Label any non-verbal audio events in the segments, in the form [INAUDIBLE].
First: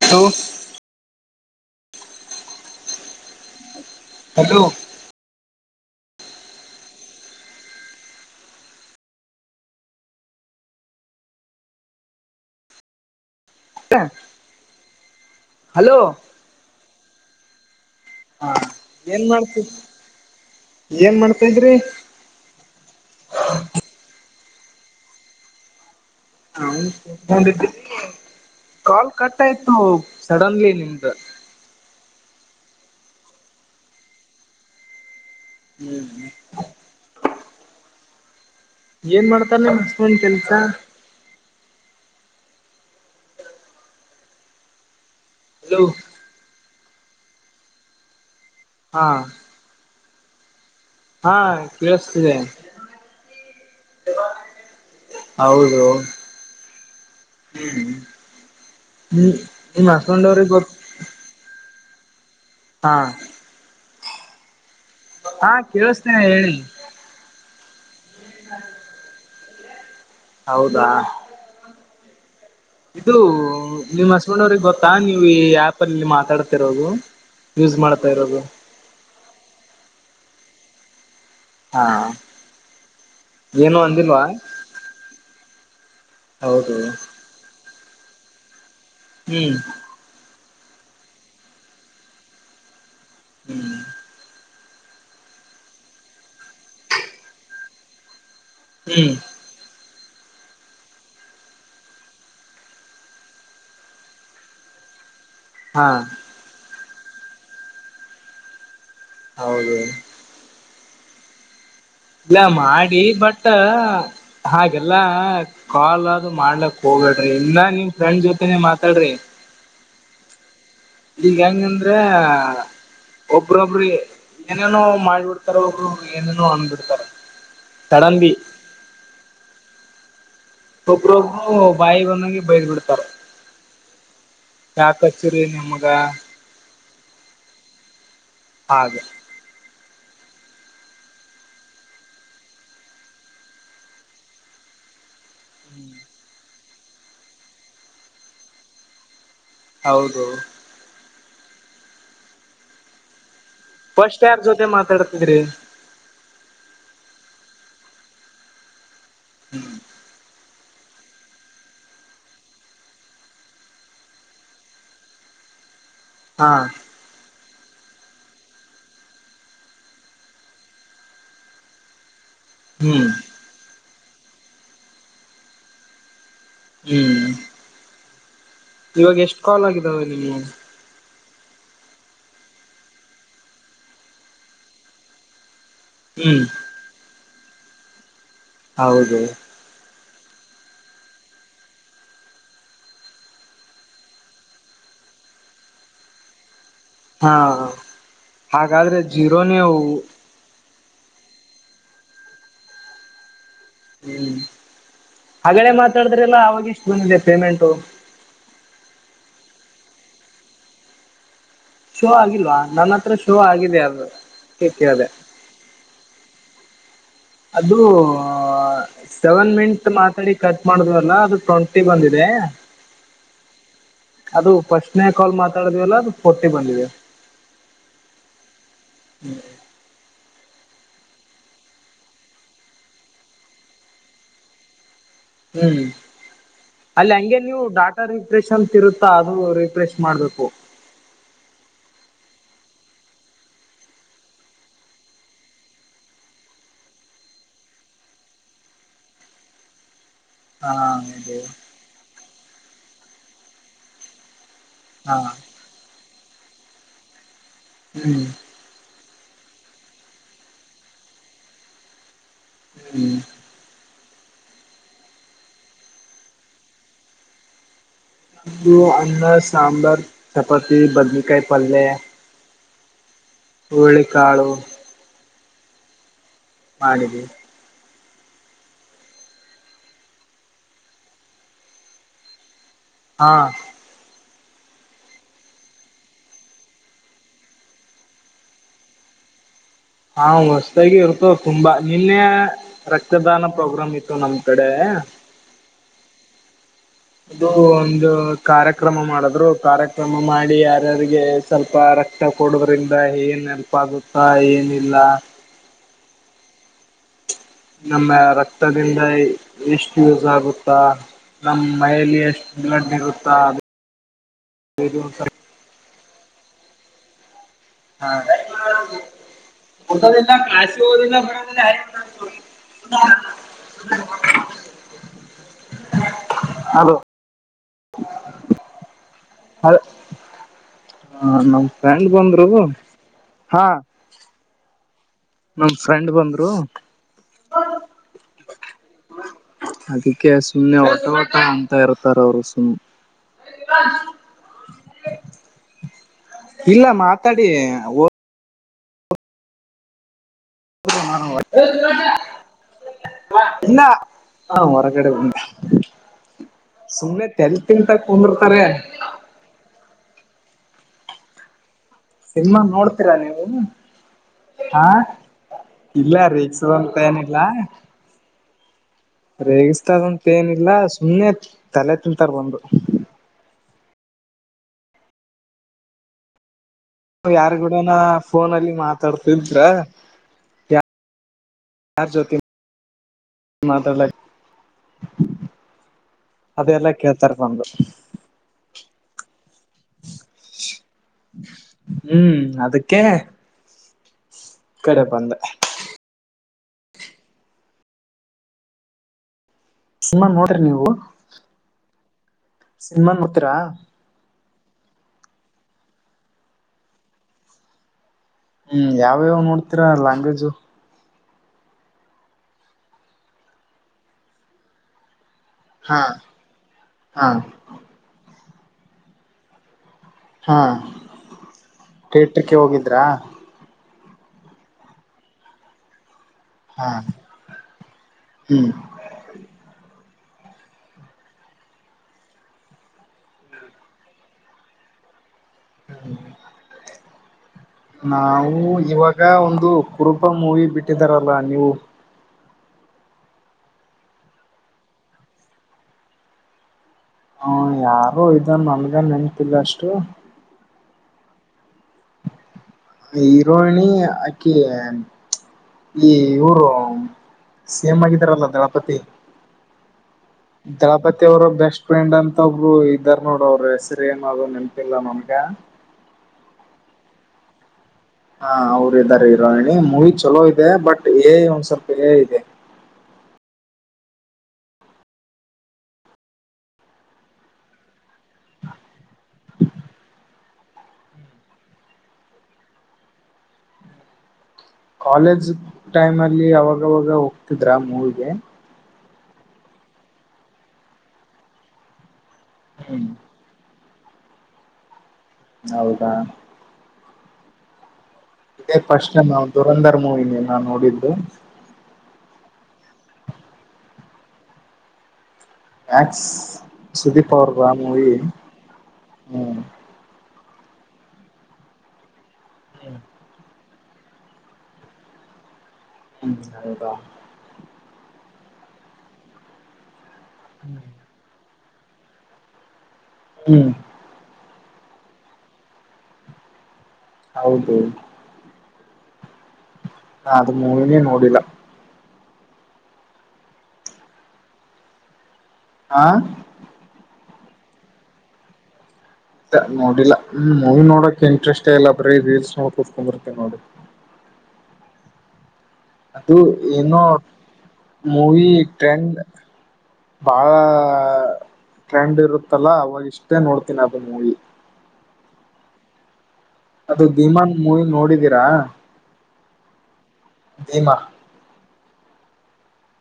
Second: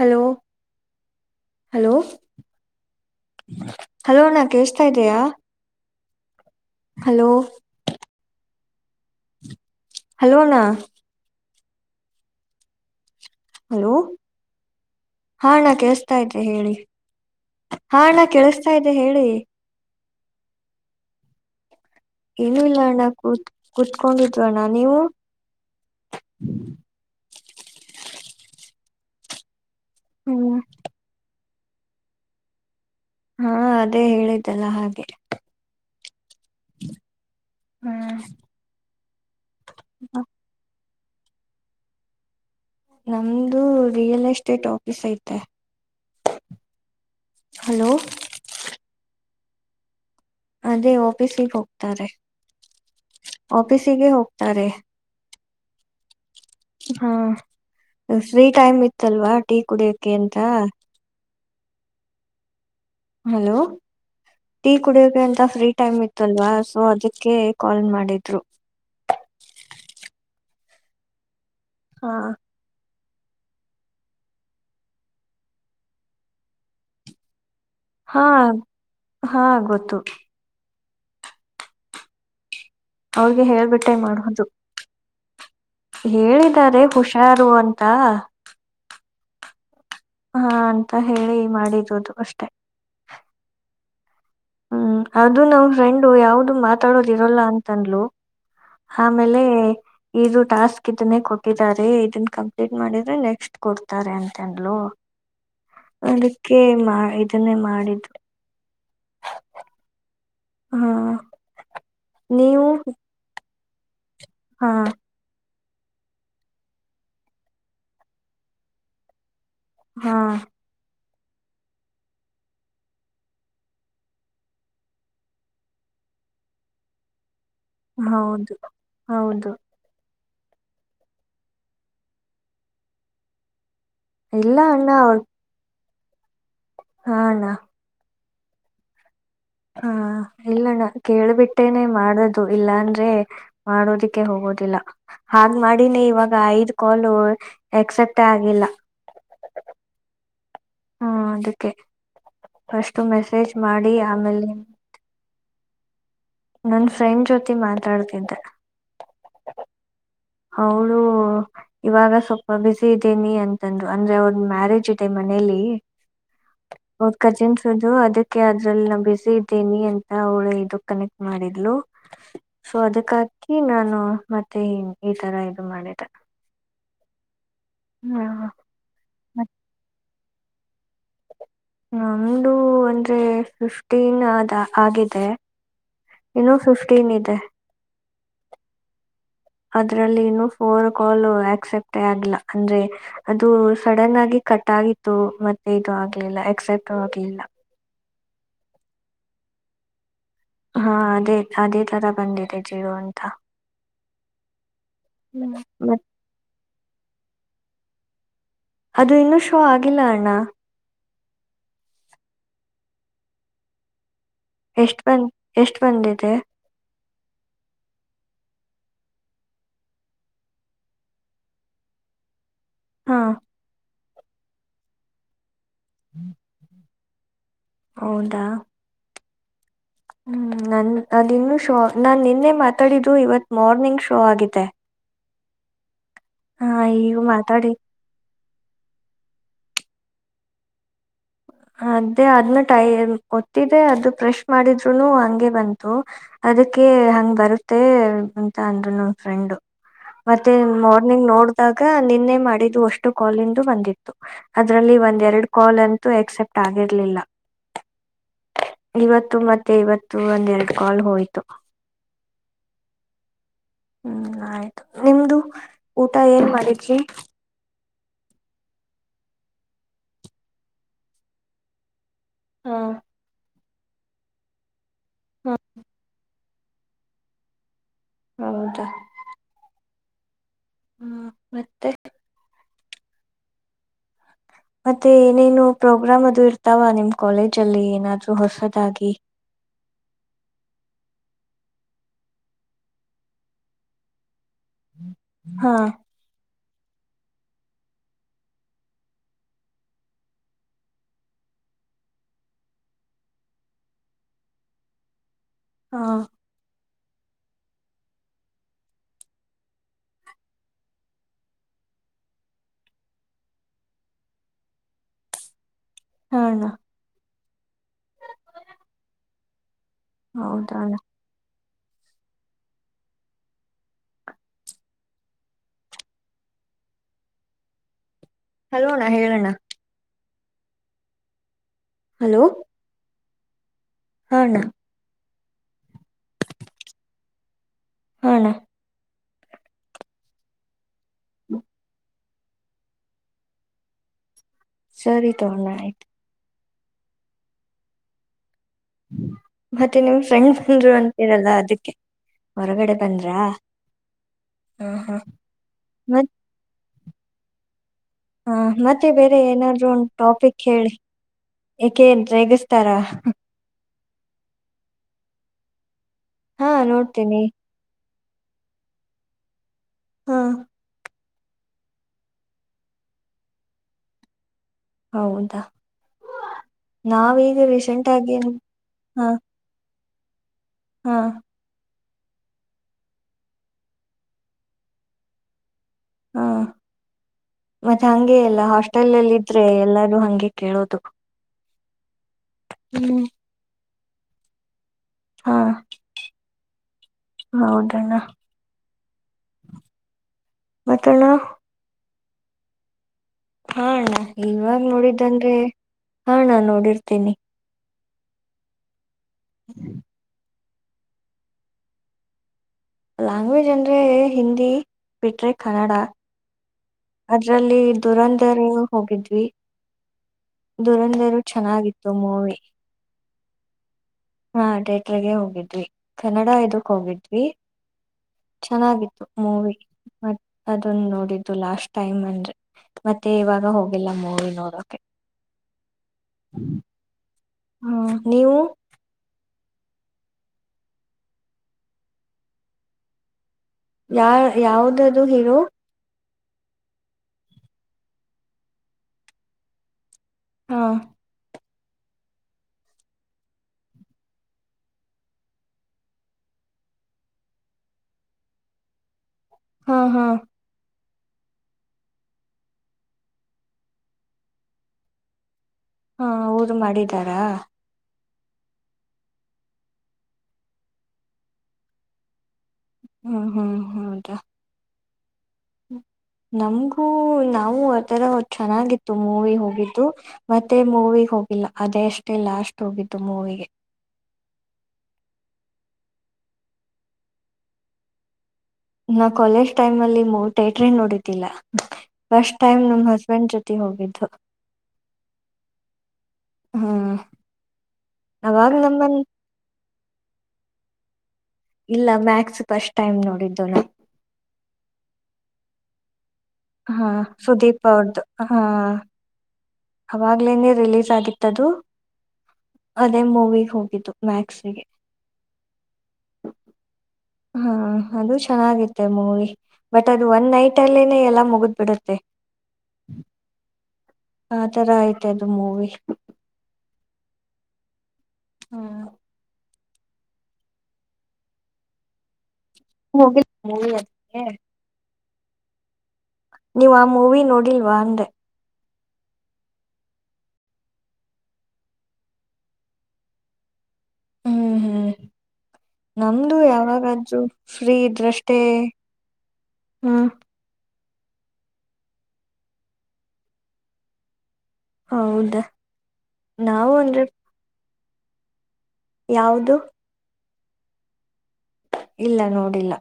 Hello hello ಹ್ಮ hello ನಾ ಕೆಲ್ಸ್ಥೈಧಿಯ ಹಲೋ ಹಲೋ ಅಣ್ಣ ಹಲೋ ಹಾ ನಾ ಹಲೋ ಕಳ್ಸ್ತಾ ಇದ ಹೇಳಿ [INAUDIBLE] ಹಾ ನಾ ಕೆಲ್ಸಾತೈಧೆ ಏನ್ ಹೇಳಿ ಮಾಡ್ತಿ ಏನ್ ಮಾಡ್ತಿದ್ರಿ ಏನುೂ ಇಲ್ಲ ಅಣ್ಣ ಕೂತ್ ಕುೂತ್ಕೊಂಡ್ ಅಣ್ಣ ನೀವು ಕುತ್ಕೊಂಡಿದ್ದೆ ಕಾಲ್ ಕಟ್ಟ ಆಯ್ತ ಹ್ಮ್ ಸಡನ್ಲಿ ನಿಮ್ದು ಹಾ ಅದೇ ಹೇಳಿದ್ದಲ್ಲ ಹಾಗೆ ಹ್ಮ್್ಮ ಹ್ಮ್ ಏನ್ ಮಾಡ್ತಾರೆ ನಿಮ್ಮ ಹಸ್ಬೆಂಡ್ ಕೆಲ್ಸ ನಮ್ದು ರಿಯಲ್ ಎಸ್ಟೇಟ್ ಆಫೀಸ್ ಐತೆ ಹಲೋ ಹಲೋ ಹಾ ಅದೇ ಹಾ ಆಫೀಸಿಗೆ ಹೋಗ್ತಾರೆ ಕೇಳಿಸ್ತಿದೆ ಆಫೀಸಿಗೆ ಹೋಗ್ತಾರೆ ಹೌದು ಹಾ ಫ್ರೀ ಟೈಮ್ ಇತ್ತಲ್ವಾ ಹ್ಮ್ ಟೀ ನಿಮ್ ಕುಡಿಯಕೆ ಹಸ್ಬೆಂಡ್ ಅಂತ ಅವ್ರಿಗೆ ಗೊತ್ ಹಾ ಹಲೋ [UNINTELLIGIBLE] ಕುಡಿಯಕ ಅಂತ ಹಾ ಫ್ರೀ ಟೈಮ್ ಕೇಳಿಸ್ತಿದೆ ಇತ್ತಲ್ವಾ ಹೇಳಿ ಸೊ ಅದಕ್ಕೆ ಕಾಲ್ ಮಾಡಿದ್ರು ಹೌದಾ ಹಾ ಇದು ನಿಮ್ಮ್ ಹಸ್ಬೆಂಡ್ ಅವ್ರಿಗೆ ಗೊತ್ತಾ ನೀವು ಈ ಆಪ ಅಲ್ಲಿ ಮಾತಾಡ್ತಾ ಇರೋದು ಯೂಸ್ ಮಾಡ್ತಾ ಹಾ ಇರೋದು ಹಾ ಗೊತ್ತು ಹಾ ಅವ್ರಿಗೆ ಏನು ಹೇಳ್ಬಟ್ಟೆ ಅಂದಿಲ್ವಾ ಮಾಡೋದು ಹೌದು ಹೇಳಿದ್ದಾರೆ ಹುಷಾರು ತ್ತಾ ಹ್ಮ್ ಹಾ ಅಂತ ಹೇಳಿ ಮಾಡಿದುದು ಅಷ್ಟೆ ಹ್ಮ್ ಹ್ಮ್ ಅದು ನಾವ ಫ್ರೆಂಡು ಯಾವ್ದು ಮಾತಾಡದ ಇರಲ್ಲ ಅಂತನ್ಲು ಹ್ಮ್ ಆಮೇಲೆ ಇದು ಟಾಸ್ಕ್ ಇದನ್ನೇ ಕೊಟ್ಟಿದ್ದಾರೆ ಇದನ್ ಕಂಪ್ಲೀಟ್ ಮಾಡಿದ್ರೆ ನೆಕ್ಸ್ಟ್ ಕೊಡ್ತಾರೆ ಅಂತನ್ಲು ಹಾ ಅದಕ್ಕೆ ಮಾಡ ಇದನ್ನೇ ಮಾಡಿದೆ ಹೌದು ಹಾ ಇಲ್ಲ ನೀವು ಮಾಡಿ ಬಟ್ ಹ ಹಾ ಹಾಗೆಲ್ಲ ಕಾಲ್ ಅಲ್ಲ ಮಾಡ್ಲಕ್ ಹೋಗ್ಬೇಡ್ರಿ ಇಲ್ಲ ನಿಮ್ ಫ್ರೆಂಡ್ ಜೊತೆನೆೇ ಮಾತಾಡ್ರಿ ಹಾ ಈಗ ಹೆಂಗಂದ್ರೆ ಒಬ್ರೊಬ್ರ ಏನೇನೋ ಮಾಡ್ಬಿಡ್ತಾರ ಒಬ್ರೊ ಏನೇನೋ ಅನ್ಬಿಡ್ತಾರ ಹೌದು ಹೌದು ಒಬ್ರೊಬ್ರು ಬಾಯಿ ಬಂದಾಗಾಗಿ ಬಯದ್ಬಿಡ್ತುರ್ ಇಲ್ಲ ಅಣ್ಣ ಅವರು ವ [INAUDIBLE] ಹಾ ಅಣ್ಣ ಹಾಗೆ ಹಾ ಇಲ್ಲಣ್ಣ ಕೇಳ್ಬಿಟ್ಟೇನೆ ಮಾಡದು ಇಲ್ಲಾಂದ್ರೆ ಮಾಡೋದಿಕ್ಕೆ ಹೋಗೋದಿಲ್ಲ ಹಾಗ ಮಾಡಿನೇ ಇವಾಗ ಐದ್ ಕಾಲು ಎಕ್ಸೆಪ್ಟ್ ಆಗಿಲ್ಲ ಹೌದು ಹ್ಮ ಅದಕ್ಕೆ ಸ್ು ಮೆಸೇಜ್ ಮಾಡಿ ಫಸ್ಟ್ ಯಾರ್ ಆಮೇಲೆ ಜೊತೆ ಮಾತಾಡ್ತಿದ್ರಿ ನನ್ ಫ್ರೆಂಡ್ ಜ್ಯೋತಿ ಮಾತಾಡ್ತಿದ್ದೆ ಹ್ಮ್ ಅವೌಳ ಇವಾಗ ಸ್ವಲ್ಪ ಬಿಸಿ ಇದ್ದೇನಿ ಅಂತಂದ್ರು ಅಂದ್ರೆ ಅವ್ರದ ಮ್ಯಾರೇಜ್ ಇದೆ ಮನೇಲಿ ಹಾ ಹ ಕಜಿನ್ಸ್ ಅದಕ್ಕೆ ಅದ್ರಲ್ಲಿ ನಾ ಬಿಸಿ ಇದ್ದೇನಿ ಅಂತ ಅವಳು ಇದು ಕನೆಕ್ಟ್ ಮಾಡಿದ್ಲು ಸೊ ಹ್ಮ್ ಅದಕ್ಕಕಿ ನಾನು ಮತ್ತೆ ಈತರ ಇದು ಮಾಡಿದೆ ಹ್ಮ್ ಹ್ಮ ಇವಾಗ ಎಷ್ಟು ಕಾಲ್ ಆಗಿದಾವ ಹ ನಮ್ದು ಅಂದ್ರೆ ಫಿಫ್ಟೀನ್ ಆಗಿದೆ ಹ್ಮ್ ಇನ್ನುೂ ಫಿಫ್ಟೀನ್ ಇದೆ ಹೌದು ಅದ್ರಲ್ಲಿ ಇನ್ನು ಫೋರ್ ಕಾಲ್ ಆಕ್ಸೆಪ್ಟೇ ಆಗ್ಲ ಅಂದ್ರೆ ಅದು ಸಡನ್ ಆಗಿ ಕಟ್ ಆಗಿತ್ತು ಮತ್ತೆ ಇದು ಆಗ್ಲಿಲ್ಲ ಆಕ್ಸೆಪ್ಟ್ ಹಾ ಆಗ್ಲಿಲ್ಲ ಹಾಗಾದ್ರೆ ಜೀರೋನ ಹಾ ಅದೇ ಅದೇ ತರ ಬಂದಿದೆ ಜೀರೋ ಅಂತ ಹ್ಮ್ ಹ್ಮ್. ಅದನ್ನೇ ಮತ್ ಮಾತಾಡಿದ್ರೆಲ್ಲ ಅವಗೆ ದೆ ಪೇಮೆಂಟ್ ಅದು ಇನ್ನೂ ಶೋ ಆಗಿಲ್ಲ ಅಣ್ಣ ಶೋ ಆಗಿಲ್ವಾ ನನ್ನ ಹತ್ರ ಶೋ ಆಗಿದೆ ಅದು ಎಷ್ಟ ಕೇಳಿದೆ ಬಂದ ಎಷ್ಟು ಬಂದಿದೆ ಅದು ಸೆವೆನ್ ಮಿಟ್ ಮಾತಾಡಿ ಕಟ್ ಮಾಡುದ್ವಲ್ಲ ಅದು ಟ್ವೆಂಟಿ ಬಂದಿದೆ ಹಾ ಅದು ಫಸ್ಟ್ನೇ ಕಾಲ್ ಮಾತ್ರ ಲ್ಲ ಫೋರ್ಟಿ ಬಂದಿವಿದೆ ಹೌದ ಹ್ಮ್ ಹ್ಮ್ ನನ್ ಅದು ಇನ್ನು ಶೋ ನಾನು ನಿನ್ನೆ ಮಾತಾಡಿದ್ದು ಇವತ್ತು ಮಾರ್ನಿಂಗ್ ಶೋ ಆಗಿದೆ ಹ್ಮ್ ಹಾ ಅಲ್ಲಿ ಈಗ ಹಂಗೆ ನೀವು ಮಾತಾಡಿ ಡಾಟರ್ ರಿಫ್ರೆಶ್ ಅಂತ ಇರುತ್ತಾ ಅದು ರಿಫ್ರೆಶ್ ಮಾಡ್ಬೇಕು ಅದೇ ಅದ್ನ ಟೈ ಒತ್ತಿದೆ ಅದು ಫ್ರೆಶ್ ಮಾಡಿದ್ರುನು ಹಗೆ ಬಂತು ಅದಕ್ಕೆ ಹಂಗ್ ಬರುತ್ತೆ ಅಂತ ಅಂದ್ರು ನನ್ ಫ್ರೆಂಡ್ ಮತ್ತೆ ಹಾ ಮಾರ್ನಿಂಗ್ ಹೌದು ನೋಡಿದಾಗ ನಿನ್ನೆ ಮಾಡಿ ಅಷ್ಟು ಕಾಲಿಂದು ಬಂದಿತ್ತು ಅದರಲ್ಲಿ ಹಾ ಒಂದ್ ಎರಡು ಕಾಲ್ ಅಂತೂ ಎಕ್ಸೆಪ್ಟ್ ಟ್ಟ ಆಗಿರ್ಲಿಲ್ಲ ಹ್ಮ್ ಇವತ್ತು ಮತ್ತೆ ಇವತ್ತು ಒಂದರೆಡು ಕಾಲ್ ಹೋಯ್ತು ಹ್ಮ್ ಹ್ಮ್ ಆಯ್ತು ನಿಮ್ದು ಊಟ ಏನ್ ಮಾಡಿದ್ರಿ ಅನ್ನ ಸಾಂಬಾರ್ ಚಪಾತಿ ಬದನಕಾಯಿ ಪಲ್ಯ ಹಾ ಹೂಳಿಕಾಳು ಹಾ ಮಾಡಿದ್ದೀ ಹೌದಾ ಹ್ಮ ಮತ್ತೆ ಹಾ ಮತ್ತೆ ಏನೇನು ಪ್ರೋಗ್ರಾಮ್ ಅದು ಇರ್ತಾವ ನಿಮ್ ಕಾಲೇಜ ಅಲ್ಲಿ ಏನಾದ್ರೂ ಹೊಸದಾಗಿ. ಹಾ ಹೊಸ್ತಾಗಿ ಇರ್ತ ತುಂಬಾ ನಿನ್ನೆ ರಕ್ತದಾನ ಪ್ರೋಗ್ರಾಮ್ ಇತ್ತು ನಮ್ಗೆ. ಕಡೆ. ಹಾ ಅದು ಒಂದು ಕಾರ್ಯಕ್ರಮ ಮಾಡಿದ್ರು ಕಾರ್ಯಕ್ರಮ ಮಾಡಿ ಯಾರ್ ರ್ಯಾರಿಗೆ ಸ್ವಲ್ಪ ರಕ್ತ ಕೊಡದ್ರಿಂದ ಏನ್ ನೆಲ್ಪ್ ಆಗುತ್ತಾ ಏನಿಲ್ಲ. ಹಾ. ನಮ್ಮ ರಕ್ತದಿಂದ ಎಷ್ಟು ಯೂಸ್ ಆಗುತ್ತಾ ನಮ್ಮ ಮೈಲಿ ಎಷ್ಟ್ ಬ್ಲಡ್ ಇರುತ್ತಾ. ಹ ಅಣ್ಣ. ಹಾ. ಒದದಲ್ಲ ಹೌದಾ ಅಣ್ಣ ಕ್ಸಿದಲ್ಲ ಬರೋದಿಲ್ಲ. ಹಲೋ. [UNINTELLIGIBLE] ಹಲೋಣ್ಣ ಹೇಳಣ್ಣ. ಹ ನಮ್. ಫ್ರಂಡ್ ಬಂದ್ರು. ಹಾ. ಹ ಅಣ್ಣ. ಹ್ಮ. ಫ್ರೆಂಡ್ ಬಂದರು. ಹಾ ಅಣ್ಣ ಹದಕ್ಕೆ ಸುಮ್ಮನೆ ಅವ. ೋಟ ಅಂತ ಇರ್ತಾರ ಅವ್ರು ಸಮ್ [UNINTELLIGIBLE] ಸರಿ ತೊೋಲ ಆಯ್ತು ಇಲ್ಲ ಮಾತಾಡಿ ಮತ್ತೆನುವ್ ಹೊರಗಡೆ ಬಂದ್ರಾ ಇಲ್ಲ ಹ ಹೊರ ಕಡೆ ಬ ಸುಮ್ಮ್ನೆ ತೆಲ್ ತಿಂತ ಹಾ ಕುಂದಿರ್ತಾರೆ ಮತ್ತೆ ಬೇರೆ ಏನಾದ್ರು ಉಂಟ ಟಾಪಿಕ್ ಹೇಳಿ ಏಕೆನ್ ರೇಗಸ್ತಾರ ಆಾ ಇಲ್ಲ ರೀಕ್ಷ ಹಾ ಅಂತ ಏನಿಲ್ಲ ನೋಡ್ತೀನಿ ರೇಗ ಇ ಅದಂತ ಹಾ ಏನ್ಿಲ್ಲಲ್ಲ ಸುಮ್ಮನೆ ತಲೆ ತಿಂತಾರೆ ಒಂದು ಹೌದಾ ನಾವೀಗ ಯಾರ್ಗೂಡನ ರೀಸೆಂಟ್ ಆಗಿ ಫೋನ ಅಲ್ಲಿ ಹ ಮಾತಾಡ್ತಿದ್ರ ಹಾ ಯಾರಾರ್ ಜ್ಯೋತಿನ್ ಮಾತ್ರಲ್ಲ ಹಾ ಮತ್ತೆ ಹಗೆ ಎಲ್ಲ ಹಾಸ್ಟೆಲ್ ಅಲ್ಲಿ ಇದ್ರೆ ಎಲ್ಲಾರೂ ಹಗೆ ಕೇಳೋದು ಹ್ಮ್ ಅದಕ್ಕೆ ಹ್ಮ್ ಕಡೆ ಬಂದ ಹಾ ಹೌದಣ್ಣ ಸುಮ್ಮಾ ನೋ ನೀವು ಮತ್ತಣ್ಣ ಇನ್ಮನ್ ಮಾಡತ್ತೀರಾ ಹಾ ಅಣ್ಣ ಇವಾಗ ನೋಡಿದ್ದಂದ್ರೆ ಹಾ ನಾ ನೋಡಿರ್ತೇನಿ ಹ್ಮ್ ಯಾವ ಅವ್ಯ ನೋಡ್ತೀರಾ ಲಯಾಂಗ್ವೇಜ್ ಲ್ಯಾಂಗ್ವೇಜ್ ಅಂದ್ರೆ ಹಿಂದಿ ಪಟೆ ಕನಡಾ ಹಾ ಹಾ ಅದ್ರಲ್ಲಿ ದುರಂತ ರ ಹೋಗಿದ್ವಿ ಹಾ ದುರಂಧರು ಚೆನ್ನಾಗಿತ್ತು ಮೂವಿ ಥಿಯೇಟ್ರಕ್ಕೆ ಹೋಗಿದ್ರಾ ಹಾ ಡೇಟ್ರಗೆ ಹೋಗಿದ್ವಿ ಕನ್ನಡ ಇದಕ್ ಹಾ ಹೋಗಿದ್ವಿ ಹ್ಮ್ ಚೆನ್ನಾಗಿತ್ತು ಮೂವಿ ಮತ್ ಅದೊಂದು ನೋಡಿದ್ದು ಲಾಸ್ಟ್ ಟೈಮ್ ಅಂದ್ರೆ ಮತ್ತೆ ಇವಾಗ ಹೋಗಿಲ್ಲ ಮೂೋಡಿ ನೋಡೋಕೆ ಹ್ಮ ನೀವು ನಾವು ಇವಾಗ ಈಗ ಒಂದು ಕುರುಪ ಮೂವಿ ಬಿಟ್ಟಿದಾರಲ್ಲ ನೀವು ಯಾ ಯಾವ್ದದುು ಹೀರೋ ಹ್ಮ ಯಾರು ಇದ ನಮಗೆ ನೆನ್ಪಿಲ್ಲ ಅಷ್ಟು ಹಾ ಈರೋಹಿಣಿ ಆಕಿ ಈ ಇವರು ಸೇಮ ಆಗಿದಾರಲ್ಲ ದಳಪತಿ ಹಾ ಹಾ ಮತ್ತೆ ಅವ್ರ ಬೆಸ್ಟ್ ಫ್ರೆಂಡ್ ಅಂತ ಒಬ್ರು ಇದ್ದಾರ್ ನೋಡ ಅವ್ರ ಹೆಸರಿ ಏನಾದ್ೂ ನೆನ್ಪಿಲ್ಲ ನನ್ಗ ಹಾ ಊರು ಮಾಡಿದಾರಾ ಹಾ ಅವರು ಇದ್ದಾರೆ ಇರೋಹಿಣಿ ಮೂವಿ ಚಲೋ ಇದೆ ಬಟ್ ಏ ಒಂದ್ ಸ್ವಲ್ಪ ಏ ಇದೆ ಹ್ಮ್ ಹ್ಮ್ ಹ್ಮದಾ ನಮ್ಗೂ ನಾವು ಆಥರ ಚೆನ್ನಾಗಿತ್ತು ಮೂವಿ ಹೋಗಿದ್ದು ಮತ್ತೆ ಮೂವಿ ಹೋಗಿಲ್ಲ ಅದೇ ಅಷ್ಟೆ ಲಾಸ್ಟ್ ಹೋಗಿದ್ದು ಮೂವಿಗೆ ಕಾಲೇಜ್ ಟೈಮ್ ಅಲ್ಲಿ ಅವಾಗವಾಗ ಹೋಗ್ತಿದ್ರ ಮೂವಿಗೆ ನಾ ಕಾಲೇಜ್ ಟೈಮ್ ಅಲ್ಲಿ ಮ ಟೇಟ್ರಿ ನೋಡತಿಿಲ್ಲ ಫಸ್ಟ್ ಟೈ್ ನಮ್ ಹ್ಮ್ ಹಸ್ಬೆಂಡ್ ಜೊತೆ ಹೋಗಿದ್ದ ಹೌದಾ ಹಾ ಇದೇ ಫಸ್ಟ್ ಟೈಮ್ ದುರಂಧ ಮೂವಿ ನೇ ನಾ ನೋಡಿದ್ದು ಇಲ್ಲ ಮ್ಯಾಕ್ಸ್ ಫಸ್ಟ್ ಟೈಮ್ ನೋಡಿದ್ದವನು ಮ್ಯಾಕ್ ಹಾ ಸುದೀಪ್ ಅವ್ರ್ದು ಹಾ ಹ್ಮ್ ಯಾಗ್ಲೇನೆೇ ರಿಲೀಸ್ ಆಗಿತ್ತದು ಅದೇ ಮೂವಿ ಹೋಗಿ ಮ್ಯಾಕ್ಸಿಗೆ ಹ್ಮ್ ಹೌದ ಚೆನ್ನಾಗಿತ್ತ ಮೂಗಿ ಬಟ್ ಅದು ಒನ್ ನೈಟ್ ಅಲ್ಲಿೇ ಎಲ್ಲ ಮುಗದ ಬಿಡುತ್ತೆ ಹ್ಮ್ ಆ ತರ ಆಯ್ತ್ ಅದು ಮೂವಿ ಹೌದು ಹ್ಮ ಹ ಅದು ಮೂವಿನೇ ನೋಡಿಲ್ಲ ಹೋಗಿಲ್ವ ಮೂವಿ ನೋಡೋಕ್ಕೆ ಹಾ ನೀವು್ ಆ ಮೂವಿ ನೋಡಿಲ್ವಾ ಅಂದೆ ಇ ನೋಡಿಲ್ಲಾ ಹ್ಮ ಮೂವಿ ನೋಡಕ ಇಂಟ್ರೆಸ್ಟ್ ಇಲ್ಲ ಬ್ರೀ ರೀಲ್ಸ್ ನೋ ಕುೂತ್ಕೊಂಡ್ ಬರ್ತೇ ನೋಡಿ ಹ್ಮ್ ಹ್ಮ್ ಅದು ನಮ್ದು ಏನೋ ಯಾವಾಗಾದ್ರೂ ಫ್ರೀ ಮೂವಿ ಇದ್ರಷ್ಟೇ ಟ್ರೆಂಡ್ ಹ್ಮ್ ಬಹಳ ಟ್ರೆಂಡ್ ಇರುತ್ತಲ್ಲ ಅವಾಗ ಇಷ್ಟೇ ನೋಡ್ತೀನಿ ಅದು ಮೂವಿ ಹೌದಾ ನಾವು ಅದು ಭಮಾನ್ ಮೂವಿ ನೋಡಿದ ರಾ ಯಾವುದು ಭೀಮ ಇಲ್ಲ ನೋಡಿಲ್ಲ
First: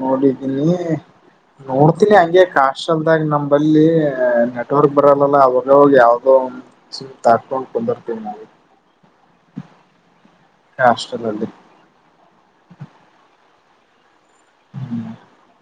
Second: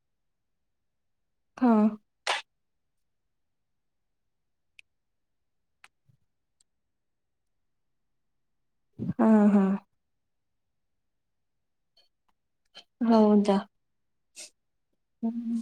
ನೋಡಿದ್ದೀನಿ ಹಾ ನೋಡ್ತೀನಿ ಅಂಗೆ ಕಾ ಲ ನಂಬಲ್ಲಿ ನೆಟ್ವರ್ಕ್ ಬರಲ್ಲಲ್ಲ ಅವಾಗವಾಗ ಯಾವ್ದೋ ಸಿಮ ತಾಕೊಂಡ್ ಕುಂದರ್ತೀವಿ ನಾವು ಹಾ ಹಾ ಹಷ್ಟ್ರದಲ್ಲಿ ಹೌದಾ ಹ್ಮ್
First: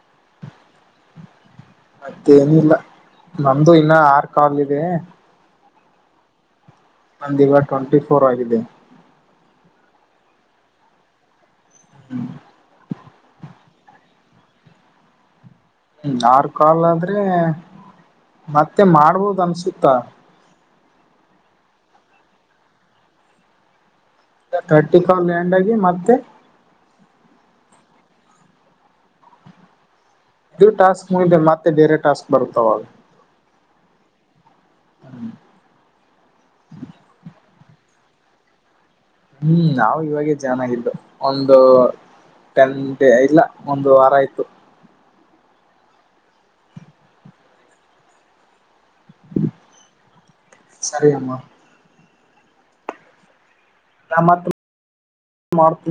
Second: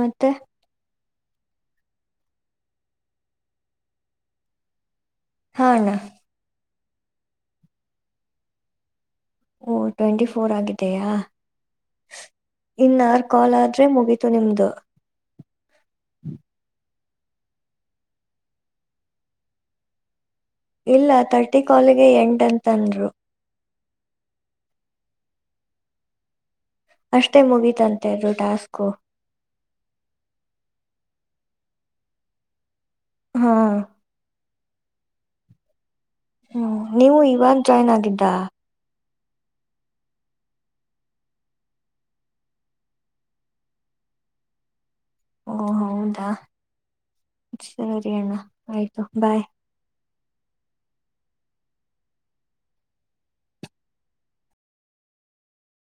ಮತ್ತೆ ಮತ್ತೆೇನಿಲ್ಲ ನಮ್ದು ಇನ್ನ ಆರ್ ಕಲ್ ಇದೆ ಹಾ ಅಣ್ಣ ನಂದ್ ಈಗ ಟ್ವೆಂಟಿ ಫೋರ್ ಆಗಿದೆ ಓ ಟ್ವೆಂಟಿ ಫೋರ್ ಆಗಿದೆಯಾ ಹ್ಮ್ ಇನ್ನಾರ್ ಕಾಲ್ ಆದ್ರೆ ಮುಗೀತು ನಿಮ್ದು ಇನ್ ಯಾರ್ ಕಾಲ್ ಆದ್ರೆ ಮತ್ತೆ ಮಾಡ್ಬೋದ್ ಅನ್ಸುತ್ತಾ ಇಲ್ಲ ತರ್ಟಿ ಕಾಲಿಗೆ ಎಂಡ್ ಅಂತನೃ ತರ್ಟಿ ಕಾಲ್ಗ್ ಎಂಡ್ ಆಗಿ ಮತ್ತೆ ಅಷ್ಟೇ ಮುಗೀತಂತೆ ಇದು ಟಾಸ್ಕು ಇದು ಟಾಸ್ಕ್ ಮುಗಿದ್ ಮೇಲ್ ಮತ್ತೆ ಬೇರೆ ಟಾಸ್ಕ್ ಬರುತಾವ ಹಾ ಹ್ಮ ಹ್ಮ್ ನೀವು ಇವಗ್ ಜಾಯ್ನ್ ಆಗಿದ್ದ ಹ್ಮ್ ನಾವು ಇವಾಗೇ ಜಾಯ್ನ್ ಆಗಿದ್ದು ಒಂದು ಟೆನ್ ಡೇ ಇಲ್ಲ ಒಂದು ವಾರ ಆಯ್ತು ಓ ಹೌದಾ ಸರಿ ಅಣ್ಣ ಆಯ್ತು ಬಾಯ್ ಸರಿ ಅಮ್ಮ [UNINTELLIGIBLE] ಮಾಡ್ತ